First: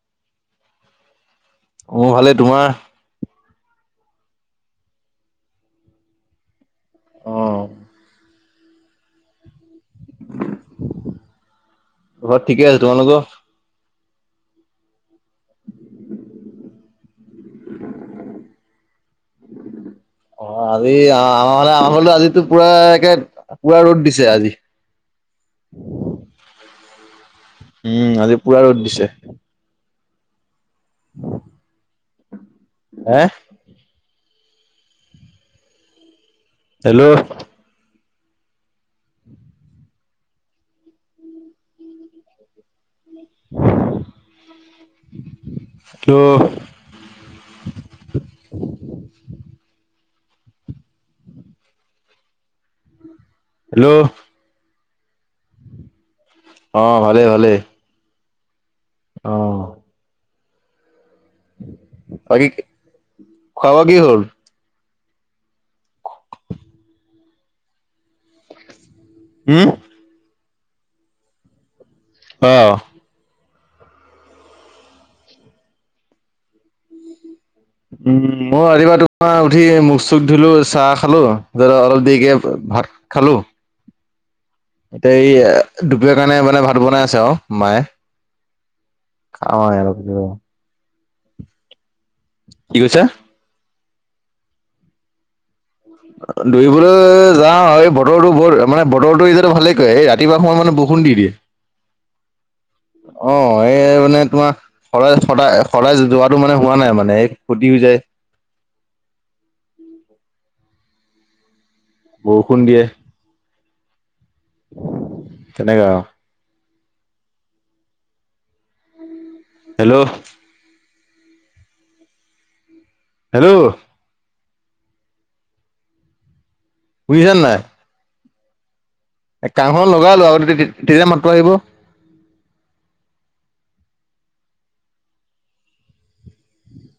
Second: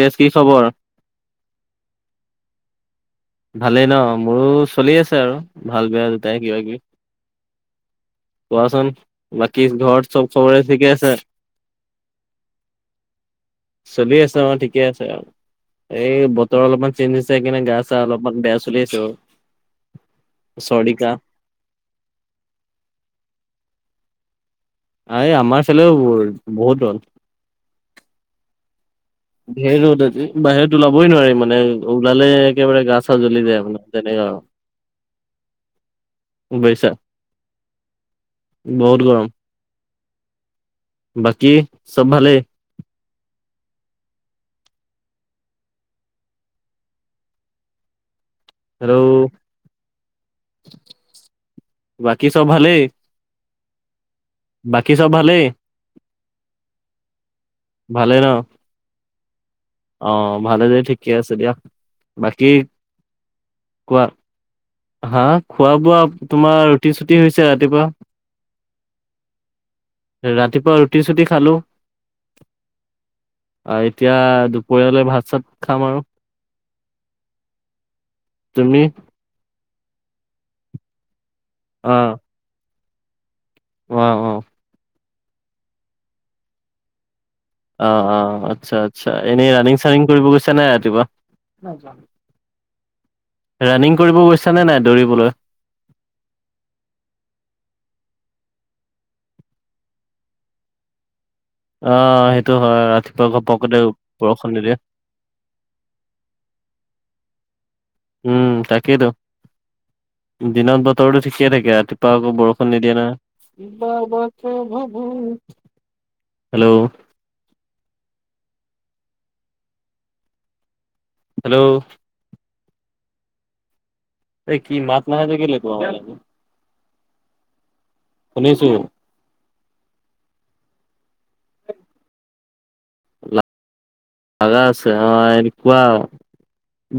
তেজ কি খবৰ? মোৰ ভালেই, তোমাৰ? ভালেই ন? মোৰো চলি আছে আৰু ভাল বেয়া দুটাই কিবা কিবি। অঁ। কোৱাচোন বাকী ঘৰত চব খবৰে ঠিকে আছে? ঘৰ ঠিকে আছে। তোমালোকৰ? চলি আছে অ' ঠিকে আছে আৰু। এই বতৰ অলপমান চেঞ্জ হৈছে কিনে গা ছা অলপমান বেয়া চলি আছে বাৰু। অ' চৰ্দি আজি কাহ আমাৰ ফালে আমাৰ ফালে আজি পুৰা পুৰা ৰ'দ দিছে আজি। আ আমাৰ ফালেও বহুত ৰ'দ। উম, আজি পূৰা ৰ'দ দিছে। ঢেৰ ৰ'দ আজি, বাহিৰত ওলাবই নোৱাৰি মানে ওলালে একেবাৰে গা চা হে জ্বলি যায় মানে। তেনেকুৱা আৰু, বুইছা। হেল্ল' বহুত গৰম। বাকী চব ভালেই? তো হেল্ল'? বাকী চব ভালেই! হেল্ল'? বাকী চব ভালেই? অ', ভালেই ভালেই। ভালেই ন? অ'। অ' ভালে যদি ঠিকে আছে দিয়া, বাকী বোৱা কি কোৱা? হ'ল? হা'? খোৱা বোৱা তোমাৰ ৰুটি চুটি হৈছে ৰাতিপুৱা। উম ৰাতিপুৱাৰ ৰুটি চুটি খালোঁ। অ'। এতিয়া দুপৰীয়ালৈ ভাত চাত খাম আৰু। উম, মই তুমি ৰাতিপুৱা তোমাৰ উঠি মুখ চুখ ধুলো চাহ খালো ধৰক অ অলপ দেৰিকে ভাত খালোঁ। অ', অ'। এতিয়া এই দুপৰীয়াৰ কাৰণে ভাত বনাই আছে আৰু। মায়ে অ' অ' আচ্ছা আচ্ছা। এনেই খাওঁ ৰানিং আৰু চানিং কৰিব কি গৈছা নাই ৰাতিপুৱা? কি কৈছা? ৰানিং কৰিব গৈছানে নাই দৌৰিবলৈ? দৌৰিবলৈ যাওঁ, এই বতৰটো বহুত মানে বতৰটো এতিয়া ভালে কৰে, এই ৰাতি পুৱা সময়ত মানে বৰষুণ দি দিয়ে। অ' সেইটো হয়, ৰাতিপুৱা ঘপকে বৰষুণ দি দিয়ে। শৰাইত সদায় শৰাই যোৱাটো মানে হোৱা নাই মানে এই সটি হৈ যায়। উম তাকেইতো, দিনত বতৰটো ঠিকে থাকে ৰাতি পা আকৌ বৰষুণ নিদিয়ে না, [unintelligible] তেনেকা আৰু হেল্ল'? হেল্ল'? হেল্ল'? হেল্ল'? এই কি মাত মানে যে গেলে [unintelligible] শুনিছানে নাই? শুনিছো। এ কাণখনত লগাই লোৱা আগতে তে তে তেতিয়া মাতটো আহিব। ভাগা আছে অ এনেকুৱা,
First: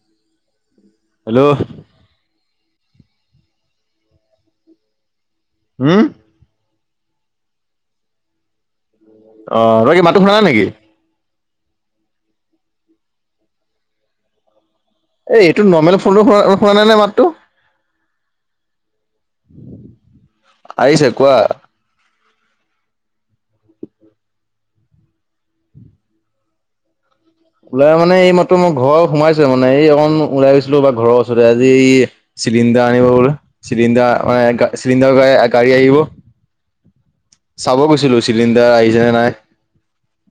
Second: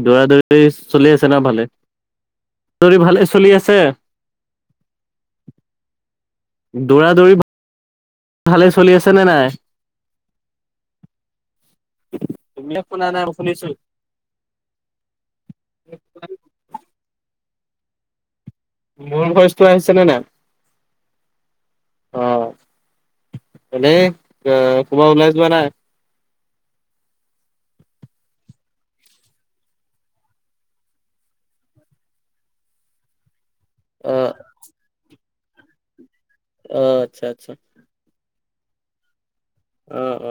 দৌৰা - দৌৰি চলি ন হেল্ল' ভালে? দৰি ভালে চলি আছে? হুম? দৌৰা দৌৰি ভালে চলি আছে নে অ নাই? তই কি মাতটো শুনা নাই নেকি? তুমিয়ে শুনা নাই মই শুনিছো। এ এইটো নৰ্মেল ফোনটো হোৱা অ হোৱা নাই নাই মাতটো। মোৰ ভইচটো আহিছেনে নাই? আহিছে কোৱা। অ এনে ক ক'বা ওলাই যোৱা নাই? ওলাই মানে এই মাত্ৰ মই ঘৰ সোমাইছো মানে এই অকন ওলাই গৈছিলো বা ঘৰৰ ওচৰতে আজি এই চিলিণ্ডাৰ আনিব গলো, চিলিণ্ডাৰ অ মানে গা চিলিণ্ডাৰ গাই গাড়ী আহিব। অ আচ্ছা আচ্ছা। চাব গৈছিলোঁ চিলিণ্ডাৰ আহিছেনে নাই? অ অ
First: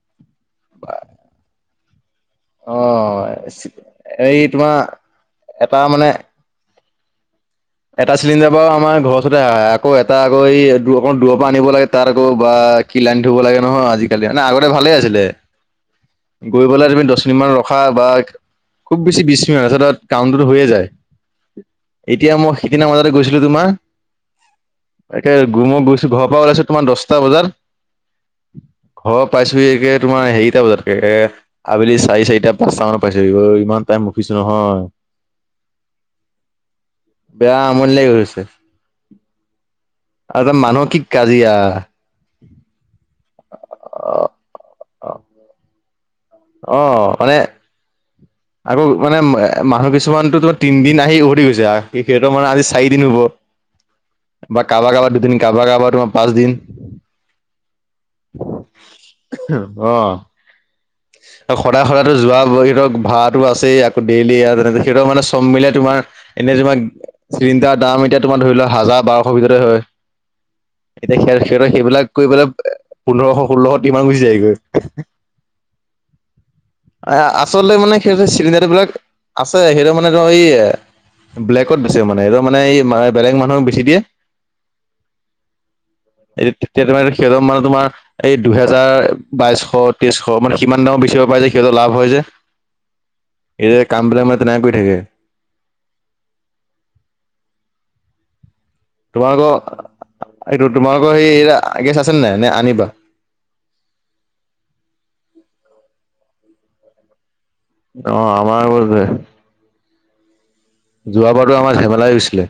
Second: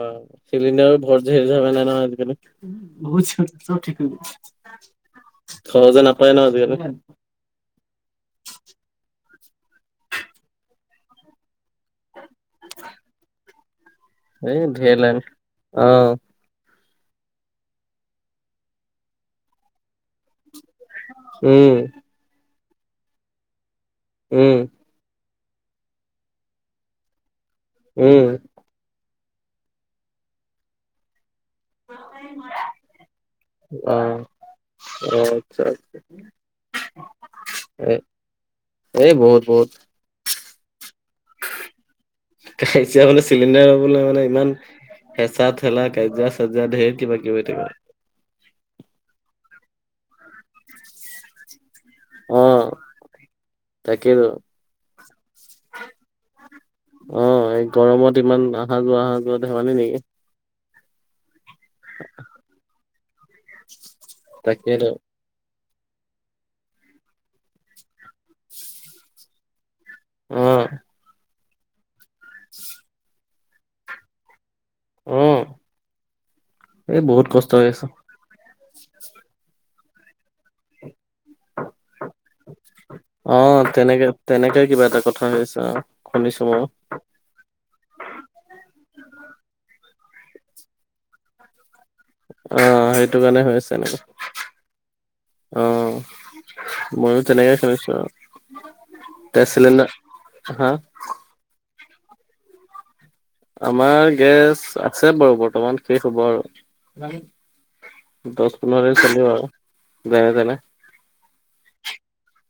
চিলিণ্ডাৰো ভৰ ঝে ঝেমেলা নহয় অ আজিকালি। এই [unintelligible] তোমাৰ এটা সহজে মানে নাপায় ন আজিকালি। [inaudible] এটা চিলিণ্ডাৰ বাৰু আমাৰ ঘৰ ওচৰতে আহ আকৌ এটা আকৌ এই দূৰৰ অকমাণ দুৰৰপৰা আনিব লাগে তাত আকৌ বা কি লাইন থুব লাগে নহয় আজি এ ধেৰ লাইন অ। গৈ পেলাই তুমি দছ মিনিট মান ৰখা বা খুব বেছি বিশ মিনিট তাৰপিছত তাত কাউণ্টতো হৈয়ে যায়। উম। এতিয়া মই সেইদিনা বজাতে গৈছিলো তোমাৰ উম। তাকে ঘো মই গৈছো ঘৰৰ পৰা ওলাইছো তোমাৰ দছটা বজাত। উম। ঘৰ পাইছোহি এতিয়া তোমাৰ হেৰিটা বজাতকে এ আবেলি চাৰি চাৰিটা পাঁচটা মানৰ পাইছোহিব ইমান অ টাইম ৰখিছো নহয়। অ আচ্ছা আচ্ছা। বেয়া আমনি লাগি গৈছে। এই বহুত বহুত। আৰু মানুহ কি কাজিয়া? কাজিয়া মানে চিলিণ্ডাৰ লবলে মানে ইমান হেঁচা, ঠেলা, কাজিয়া সজা ধেৰ কিবা কিবি থাকে। আগৌ মানে এ মানুহ কিছুমানতোটো তিনদিন আহি উভতি গৈছে আৰু সি সিহতৰ মানে আজি চাৰি দিন হ'ব। তাকে ৰ'। বা কাবা, কাবা, দুদিন। কাবা, কাবা, তোমাৰ পাঁচ দিন। অ', এই গৰমত ইমান, অহা-যোৱা, অহা-যোৱা ধেমালী নেকি। আৰু সদায়, সদায়টো, যোৱা সিহতৰ ভাড়াতো আছেই, আকৌ ডেইলী আৰু তেনে তাকেইতো সিহঁতৰ মানে চব মিলাই তোমাৰ, এনেই তোমাৰ চিলিণ্ডাৰ দাম এতিয়া তোমাৰ ধৰি লোৱা হাজাৰ, বাৰশৰ ভিতৰতে হয়। অ এতিয়া স সিহঁতৰ সেইবিলাক কৰি পেলাই পোন্ধৰশজ ষোল্লশ, টিমান গুচি যায়গৈ। অ এই এ বহুত কষ্ট হৈ আচলতে আছে। মানে সেই চিলিণ্ডাৰ বিলাক আছে, সেইটো মানে তোমাৰ এই ব্লেকত বেচিব মানে এইতো। মানে এই, বেলেগ অ মানুহক বেছি দিয়ে। তেনেকে তেনেকে কিবা এটা কথা হৈ আছে অ শুনিছো মইও সিহঁতে মানে তোমাৰ এই দুহেজাৰ, বাইশ, তেইছশ, মানে সিমান দামত বেচিব পাৰে যে। সিহঁতৰ লাভ হয় যে, অ সেইটো কাৰণে হৈ এই আছে যে এনেকুৱা কাম বিলাক মানে তেনেকে কৰি থাকে। অ', মইও তেনেকে কৰিছোঁ আৰু। গেছ তোমালোকৰ, চিলিণ্ডাৰ হা এইটো তোমালোকৰ, সেই গেছ আছে নে নাই, নে আনিবা। আমাৰ গেছ আছে বাৰু বৰ্তমান, শেষ হ'ব আৰু। অ' দহ, আমাৰ পোন্ধৰ দিন চলিব আৰু যেনেতেনে। যোৱাবাৰটো আমাৰ জেমেলাই হৈছিলে। অ',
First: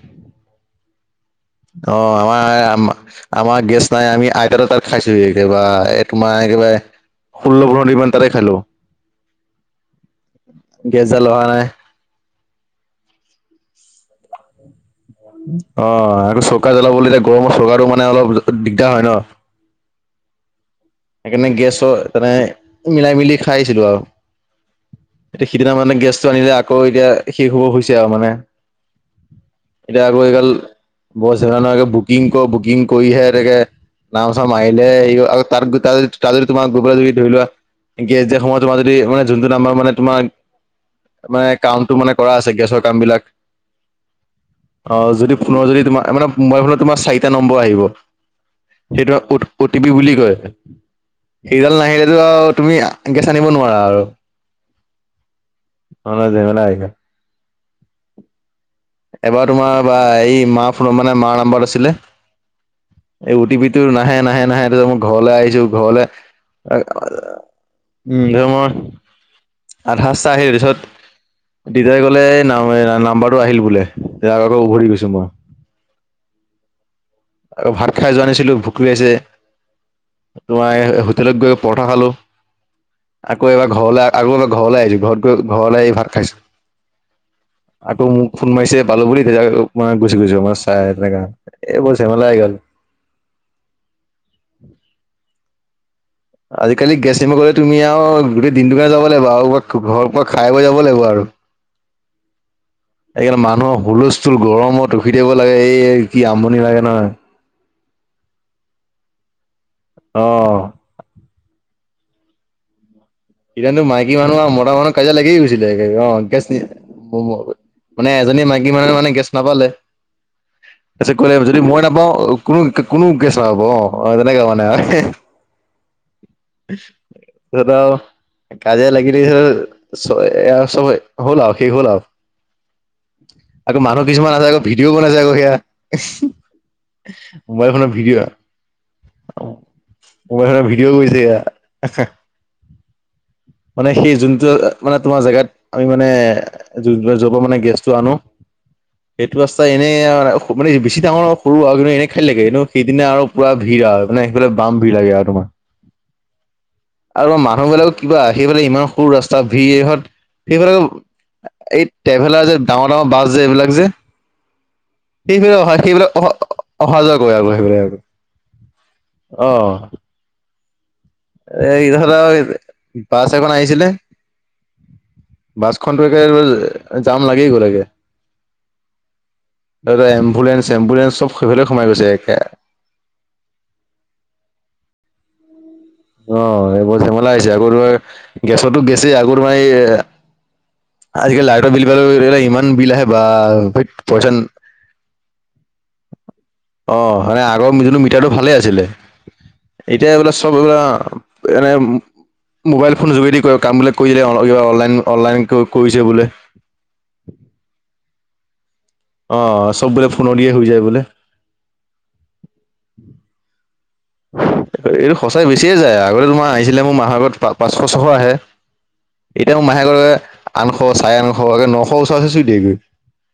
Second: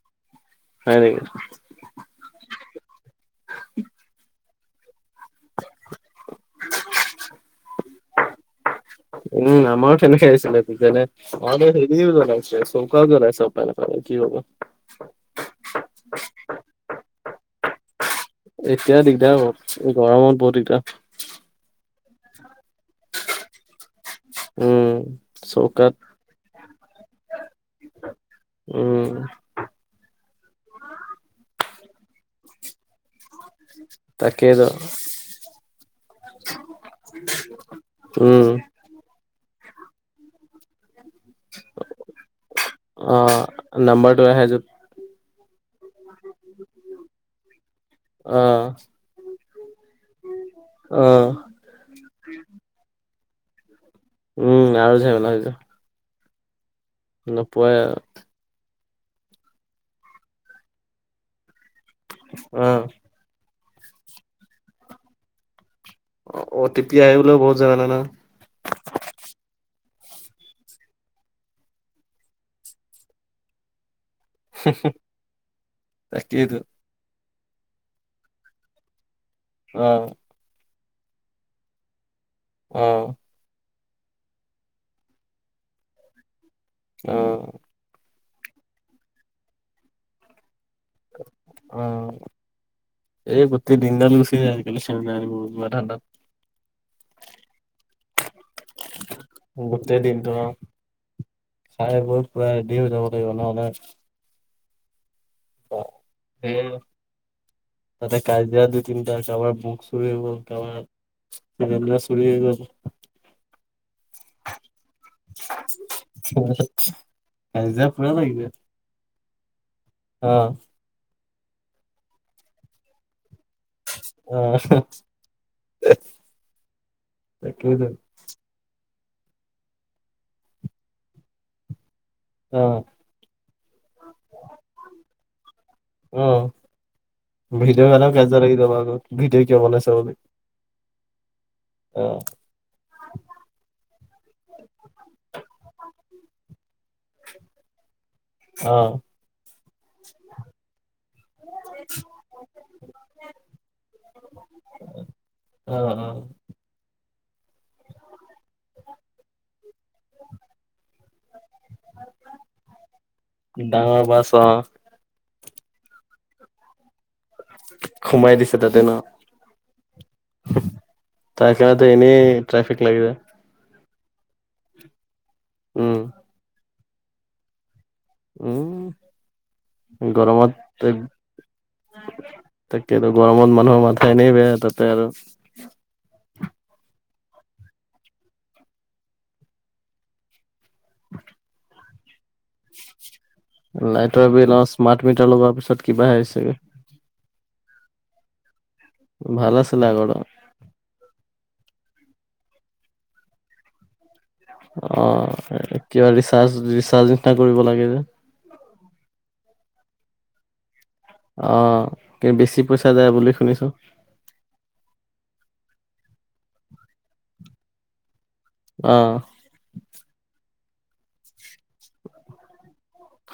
হয় নেকি? আমাৰ, আমাৰ গেছ নাই, আমি আইতাহতৰ তাত। খাইছোহি, একেবাৰে এ তোমাৰ একেবাৰে, ষোল্ল, পোন্ধৰ দিন মান তাতে খালো। উম। আমাৰ সেনেকে আছিলে যেনে, গেছডাল অহা নাই হেৰিও জ্বলাইছে চৌকাও জ্বলাইচে কি হ'ব। অ', আকৌ চৌকা জ্বলাবলৈ, এতিয়া গৰমত চৌকাটো মানে অলপ দিগদাৰ হয় ন। এই গৰমত বহুত দিগদাৰ। সেইকাৰণে, গেছৰ, তেনে মিলাই-মিলি খাইছিলো আৰু। উম। তে, সিদিনা মানে চৌকাত গেছটো আনিলে আকৌ, এতিয়া শেষ হ'ব হৈছে আৰু মানে। উম। এতিয়া আকৌ এইগাল, [unintelligible] বুকিং কৰ বুকিং। কৰিহে এতেকে, নাম-চাম তাকেইতো মাৰিলে হে হেৰী হয়, আক তাত গৈ, তাত যদি তোমাৰ যদি গৈ পেলাই যদি ধৰি লোৱা, গেছ দিয়াৰ উম, সময়ত যদি তোমাৰ যদি মানে যোনটো নাম্বাৰ তোমাৰ মানে, কামটো মানে কৰা আছে, গেছৰ কাম বিলাক। অ', নাম্বাৰটো আহে য'ত। অ', যদি ফোনৰ যদি তোমাৰ, মানে মোবাইল ফোনত তোমাৰ চাৰিটা নম্বৰ আহিব। উম। সেইটো অত, অটিপি বুলি কয়। অ', সেইডাল নাহিলেতো আৰু, তুমি গেছ আনিব নোৱাৰা আৰু। উম, আৰু জেমেলা হৈ যাব। [unintelligible] নোপোৱাই আৰু। এবাৰ, তোমাৰ বা, এই মা ফোন মানে মাৰ নাম্বাৰত আছিলে। অ'। এই, অ টি পিটো নাহে, নাহে, নাহে, তাৰপিছত মই ঘৰলৈ আহিছো, ঘৰলে অ' টি পি আহিবলৈও বহুত ঝেমেলা নহয় [unintelligible] আধা ৰাস্তা‌ আহিলো, তাৰপিছত দেউতাই ক'লে নাম্বাৰটো আহিল বোলে। তেতিয়া আকৌ উভতি গৈছো মই। তাকেইতো। আৰু ভাত খাই যোৱা নাই নাছিলোঁ ভুক লাগিছে। অ'। জোঁৱাই হোটেলত গৈ পৰঠা খালো। অ'। আকৌ এবাৰ ঘৰলৈ আৰু এবাৰ ঘৰলৈ আহিছোঁ, ঘৰত গৈ ঘৰলে এই ভাত খাইছোঁ। অ'। আকৌ মোক ফোন মাৰিছে পালোঁ বুলি, তেতিয়া মই গুচি গৈছো, আমাৰ চাই তেনেকা এই অ', জেমেলা আহি গ'ল। এই গোটেই দিনডাল গুচি আজিকালি [unintelligible] ঠাণ্ডাত। আজিকালি গেছ আনিব গলে তুমি আৰু গোটেই দিনটো কাৰণে যাব লাগিব, আৰু ঘৰ গোটেই ঘৰৰ পৰা দিনটো অ'। খাই বৈ যাব লাগিব আৰু। খাই বৈ পুৰা ৰেডি হৈ যাব লাগিব ননলে চুল গৰমত ৰখি থাকিব লাগে, এই কি সেই অশান্তি লাগে নহয়। তাতে কাজিয়া দুই তিনিটা কাৰোবাৰ বুক চুৰ হ'ল, অ কাৰোবাৰ [unintelligible] চুৰি হৈ গ'ল। সিদিনাতো মাইকী মানুহ আৰু মতা মানুহ কাজিয়া লাগিয়েই গৈছিলে [unintelligible] গ'ল কাজিয়া [unintelligible] মানে পুৰা লাগি এজনী যায় মাইকী মানুহে মানে গেছ নাপালে। অ'। তাৰ পিছত ক'লে, যদি মই নাপাওঁ কোনো কোনো গেছ নাপাব অ', তেনেকে মানে অ আৰু। [unintelligible] তাকেইতো কাজিয় লাগি [unintelligible] হ'লআৰু শেষ হ'লা আৰু। অ'। আকৌ মানুহ কিছুমান আাছে আকৌ ভিডিঅ' বনাইছে আকৌ সেয়া। উম, মোবাইল ভিদিঅ ফোনৰ কাৰণেও ভিডিঅ' কাজিয়া লাগি যাব আকৌ। ভিটে কিয় বনাইছা বুলি, মোবাইল ফোনৰ ভিডিঅ' কৰিছে সেয়া অ'। মানে সেই যোনটো মানে তোমাৰ জেগাত আমি মানে য'ৰপৰা মানে গেছটো আনো। অ'। সেইটো ৰাস্তা এনেই [unintelligible] মানে বেছি ডাঙৰ সৰু আৰু কিন্তু এনে খালি লাগে, কিন্তু সেইদিনা আৰু পুৰা ভিৰ আৰু মানে সেইফালে বাম ভিৰ লাগে আৰু তোমাৰ। অ', অ'। আৰু মানুহবলাক কিবা, সেই ফালে ইমান সৰু ৰাস্তা ভিৰত সেইফালে এই ট্ৰেভেলাৰ যে ডাঙৰ, ডাঙৰ বাছ যে এইবিলাক যে। ডাঙৰ বাছ অ সেইবিলাক অ' অহা যোৱা আৰু সেইবিলাক আৰু। [unintelligible] অ'। তাৰ এই কাৰনেতো ইহঁত এনেই ট্ৰাফিক লাগি যায়। বাছ এখন আহিছিলে, উম বাছখনতে জাম লাগি গ'লকে। উম দাদা গৰমত এম্বুলেন্ঞ্চ এম্বুলেন্ঞ্চ সেইফালে গৈছে একে। তাকেইতো গৰমত মানুহৰ মাথা এনেই বেয়া তাতে আৰু। অ', এইবোৰ ধেমেলা হৈছে আকৌ তোমাৰ গেছতো গেছি আকৌ তোমাৰি এ আজিকালি লাইটৰ বিল ইমান বিল আহে বা লাইটৰ পইচা বিল অ স্মাৰ্ট মিটাৰ লগোৱাৰ পিছত কিবা আগৈ। অ', মানে আগৰ যোনটো মিটাৰটো ভালে আছিলে ভাল আছিলে আগৰ এতিয়া বোলে ব এনে মোবাইল ফোন যোগেদি ক কাম বিলাক কৰি দিলে অন- কিবা অনলাইন অনলাইন কৰিছে কিবা বোলে ৰিচাৰ্জ নিচিনা কৰিব লাগে যে। অঁ চব বোলে ফোনৰ দিয়ে হৈ যায় বোলে অ কিন্তু বেছি পইচা যায় বুলি শুনিছোঁ। এইটো সচাই বেছিয়ে যায় আগতে তোমাৰ আহিছিলে মোৰ মাহৰ আগত পাঁচশ ছশ আহে। অ, এতিয়া মাহে আঠশ চাৰে আঠশ আ নশ ওচৰ ওচৰি চুই দিয়েগৈ।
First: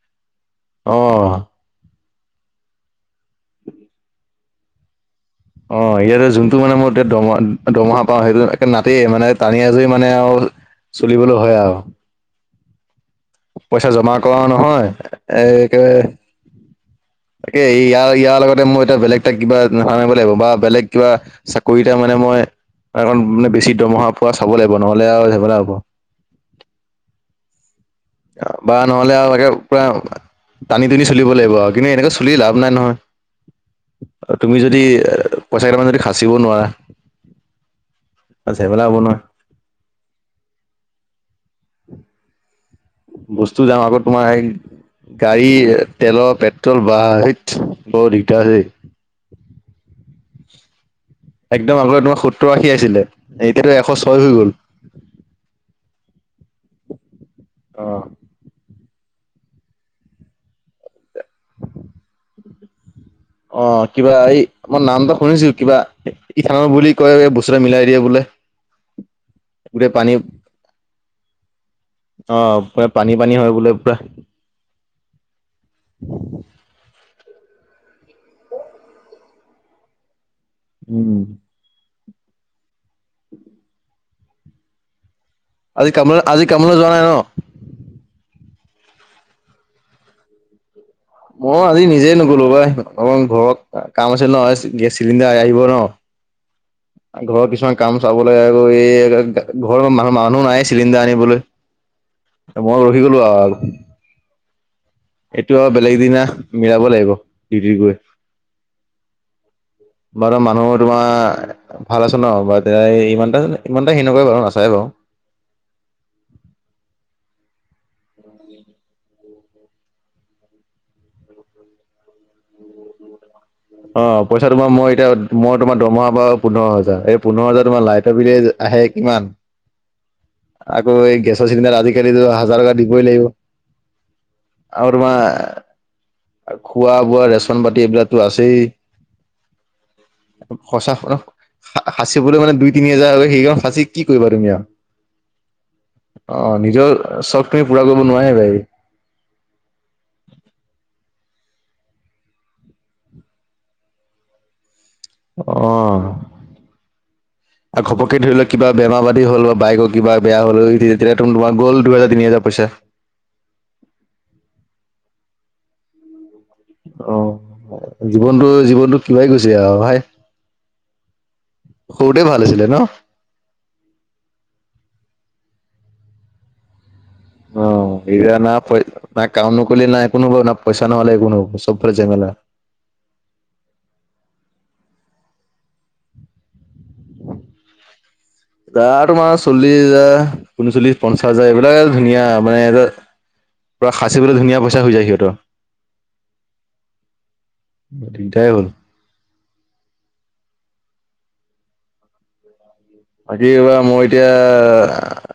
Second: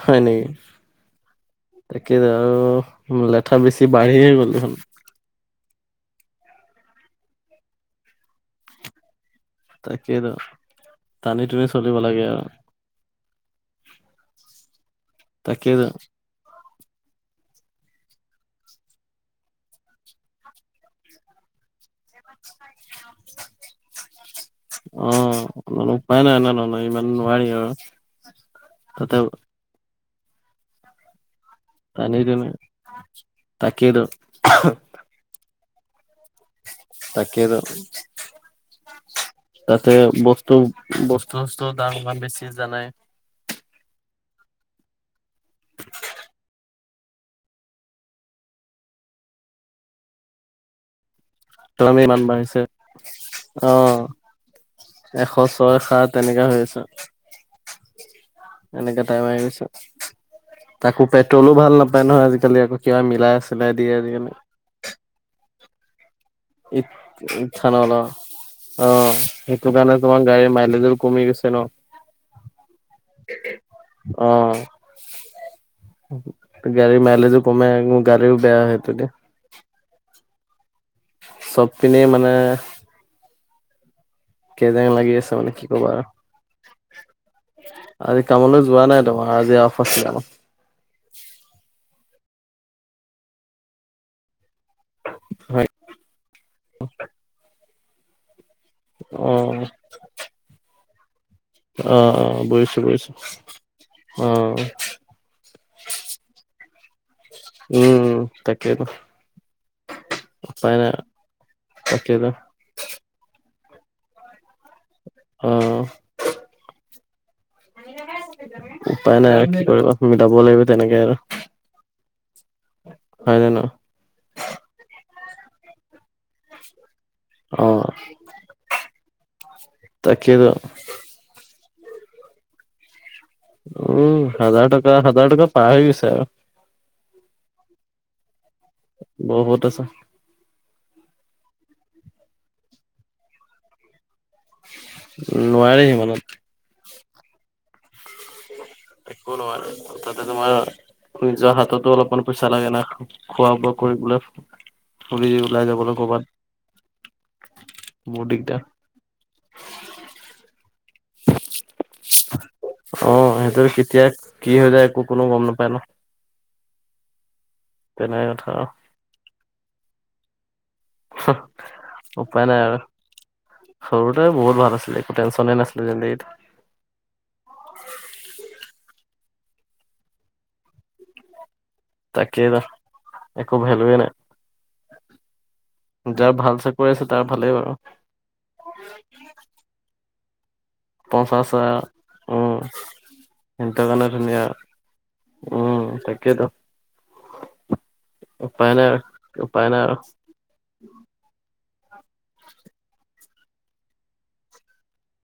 হয় নেকি? অ তাকে আৰু লেঠা বেছি বাঢ়িয়ে গ'ল দেখোন। অ ইয়াতে যোনটো মানে মই এয়া দম দমহা পাওঁ সেইটো একে নাতে মানে টানি আজৰি মানে আৰু চলিবলৈ হয় আৰু থাকিব লাগে আৰু পইচা জমা কৰা নহয় তাকে ত একে তাকে ইয়াৰ লগতে মই এতিয়া বেলেগ কিবা নিব লাগিব বা বেলেগ কিবা চাকৰিতটা মানে মই কাৰণ মানে বেছি দৰমহা পোৱা চাব লাগিব নহ'লে অ আৰু ঝেমেলা হ'ব ন উপাই নাই ন নয় ইমান নোৱাৰি আৰু বা নহলে তাতে আৰু একে পুৰা টানি টানি চলিব লাগিব আৰু কিন্তু এনেকে টানি চলি টুনি লাভ নাই নহয় তাকেইতো তুমি যদি এ পইচা কেইটা মান যদি সাচিব নোৱাৰা। তাকেই ত ঝেমেলা হ'ব নহয় তাতে বস্তু বস্তু দাম ইমান বেছি জানাই। বস্তু দাম আগত তোমাৰ হেৰি গাড়ী তেলৰ পেট্ৰল বা বাহন বৰ দিগদাৰ হৈছে। একদম আগতে দামে ইমান বাঢ়িছে তোমাৰ আছিলে এতিয়াাতো এশ অ ছয় হৈ গ'ল। এশ ছয় সাত তেনেককা হৈ আছে। অ, এনেককাে টাই মাৰি গৈছ তাকো পেট্ৰলো ভাল নাপায় নহয় আজিকালি আকৌ কিবা মিলাই অ চিলাই দিয়ে কিবা আজিকালি এই মই নামটো শুনিছিলোঁ কিবা। কি খাওঁ ইত বুলি কয় বুচুৰে মিলাই ইথানল দিয়ে বোলে। অ সেইটো গোটেই কাৰণে পানী তোমাৰ গাড়ীৰ মাইলেজো কমি গৈছে ন। অ প পানী পানী হয় বোলে পুৰা। অ গাড়ীৰ মাইলেজো কমাই মোৰ গা়ও বেয়া হয়টো এতিয়া উম। চব পিনে মানে কেইজং লাগি আছে মানে কি ক'বা আজি আৰু কাম আজি কামলে যোৱা নাই ন আজি কামলৈ যোৱা নাই তোমাৰ আজি অফ আছিলা আমৰ। মই আজি নিজে নগলো বাই অ ঘৰত কাম আছে নহয়। গেছ চিলিণ্ডাৰ আহিব হয় ন' ঘৰৰ কিছুমান কাম চাবলৈ এই অ ঘৰ মানুহ মানুহ নাই চিলিণ্ডাৰ আনিবলৈ। অ-অ মই ৰখি বুজিছোঁ-বুজিছোঁ গলো আৰু অ'। এইটো আৰু বেলেগ দিনা মিলাব লাগিব ডিউটি গৈ। উম তাকেতো। বাৰু মানুহো তোমাৰ ভাল আছে তাকেইতো ন' বাৰ ইমানটা ইমান এটা হে নকয় বাৰু নাচায় বাৰু। উম, উপায় নাই আৰু কি কৰিবা, মিলাব লাগিব তেনেকে হয় জানো? অ', পইচা তোমাৰ মই এতিয়া মই তোমাৰ দমহা পাওঁ পোন্ধৰ হাজাৰ, এই পোন্ধৰ অ হাজাৰ তোমাৰ লাইট ৰ বিলে আহে কিমান? তাকেতো। আকৌ এই গেছৰ চিলিণ্ডাৰ আজি-কালিটো হাজাৰ টকা দিবই লাগিব। উম, হাজাৰ টকা, হাজাৰ টকা পাব হৈ গৈছে আৰু। আৰু খোৱা-বোৱা ৰেচন পাতি এইবিলাকটো আছেই। বহুত আছে। সঁচা সাঁচিবলৈ মানে দুই তিনি হাজাৰ হয় সেইকন সাঁচি কি কৰিবা তুমি আৰু। নোৱাৰি সিমানত। অ', নিজৰ চখটোৱে পূৰা কৰিব নোৱাৰিবাই। একো নোৱাৰে তাতে, তোমাৰ নিজৰ হাততো অলপমান পইচা লাগে না। খোৱা-বোৱা কৰিবলে। অ', আৰু ঘপকে বহুত ধৰি লোৱা দিগদাৰ কিবা বেমাৰা পাতি হ'ল বা বাইকৰ কিবা বেয়া হ'ল উঠি তেতিয়া য়ো তোমাৰ গ'ল দুহেজাৰ তিনি হাজাৰ পইচা। অ', সেইটো কেতিয়া কি হৈ যায় একো কোনো গ'ম নাপায় ন'। অ', তেনেকে জীৱনটো, কথা আৰু জীৱনটো কিবা হৈ গৈছে আৰু ভাই। সৰুতেই উপায় ভাল নাই আছিলে আৰু ন'? সৰুতে বহুত ভাল আছিলে একো টেনচনে নাছিলে জিন্দেগীত। অ', এতিয়া না না কাম নকৰিলে নাই একো নহ'ব না পইচা নহ'লে একো নহ'ব। চবফালে জেমেলা। তাকেইতো একো ভেলুৱে নাই। যাৰ ভাল চাকৰি আছে তাৰ ভালেই বাৰু। যাৰ তোমাৰ চল্লিশ হাজাৰ ঊনচল্লিশ পঞ্চাশ হাজাৰ পঁচাচা এইবিলাকে ধুনীয়া উম, মানে এটা সিহঁতৰ পুৰা কাৰণে সাঁচিবলৈ ধুনীয়া পইচা হৈ যায় সিহঁতৰ। উম, তাকেইতো দিকদাৰে হ'ল। উপায় নাই উপায় নাই আৰু। [inaudible] আজি এইবাৰ মই এতিয়া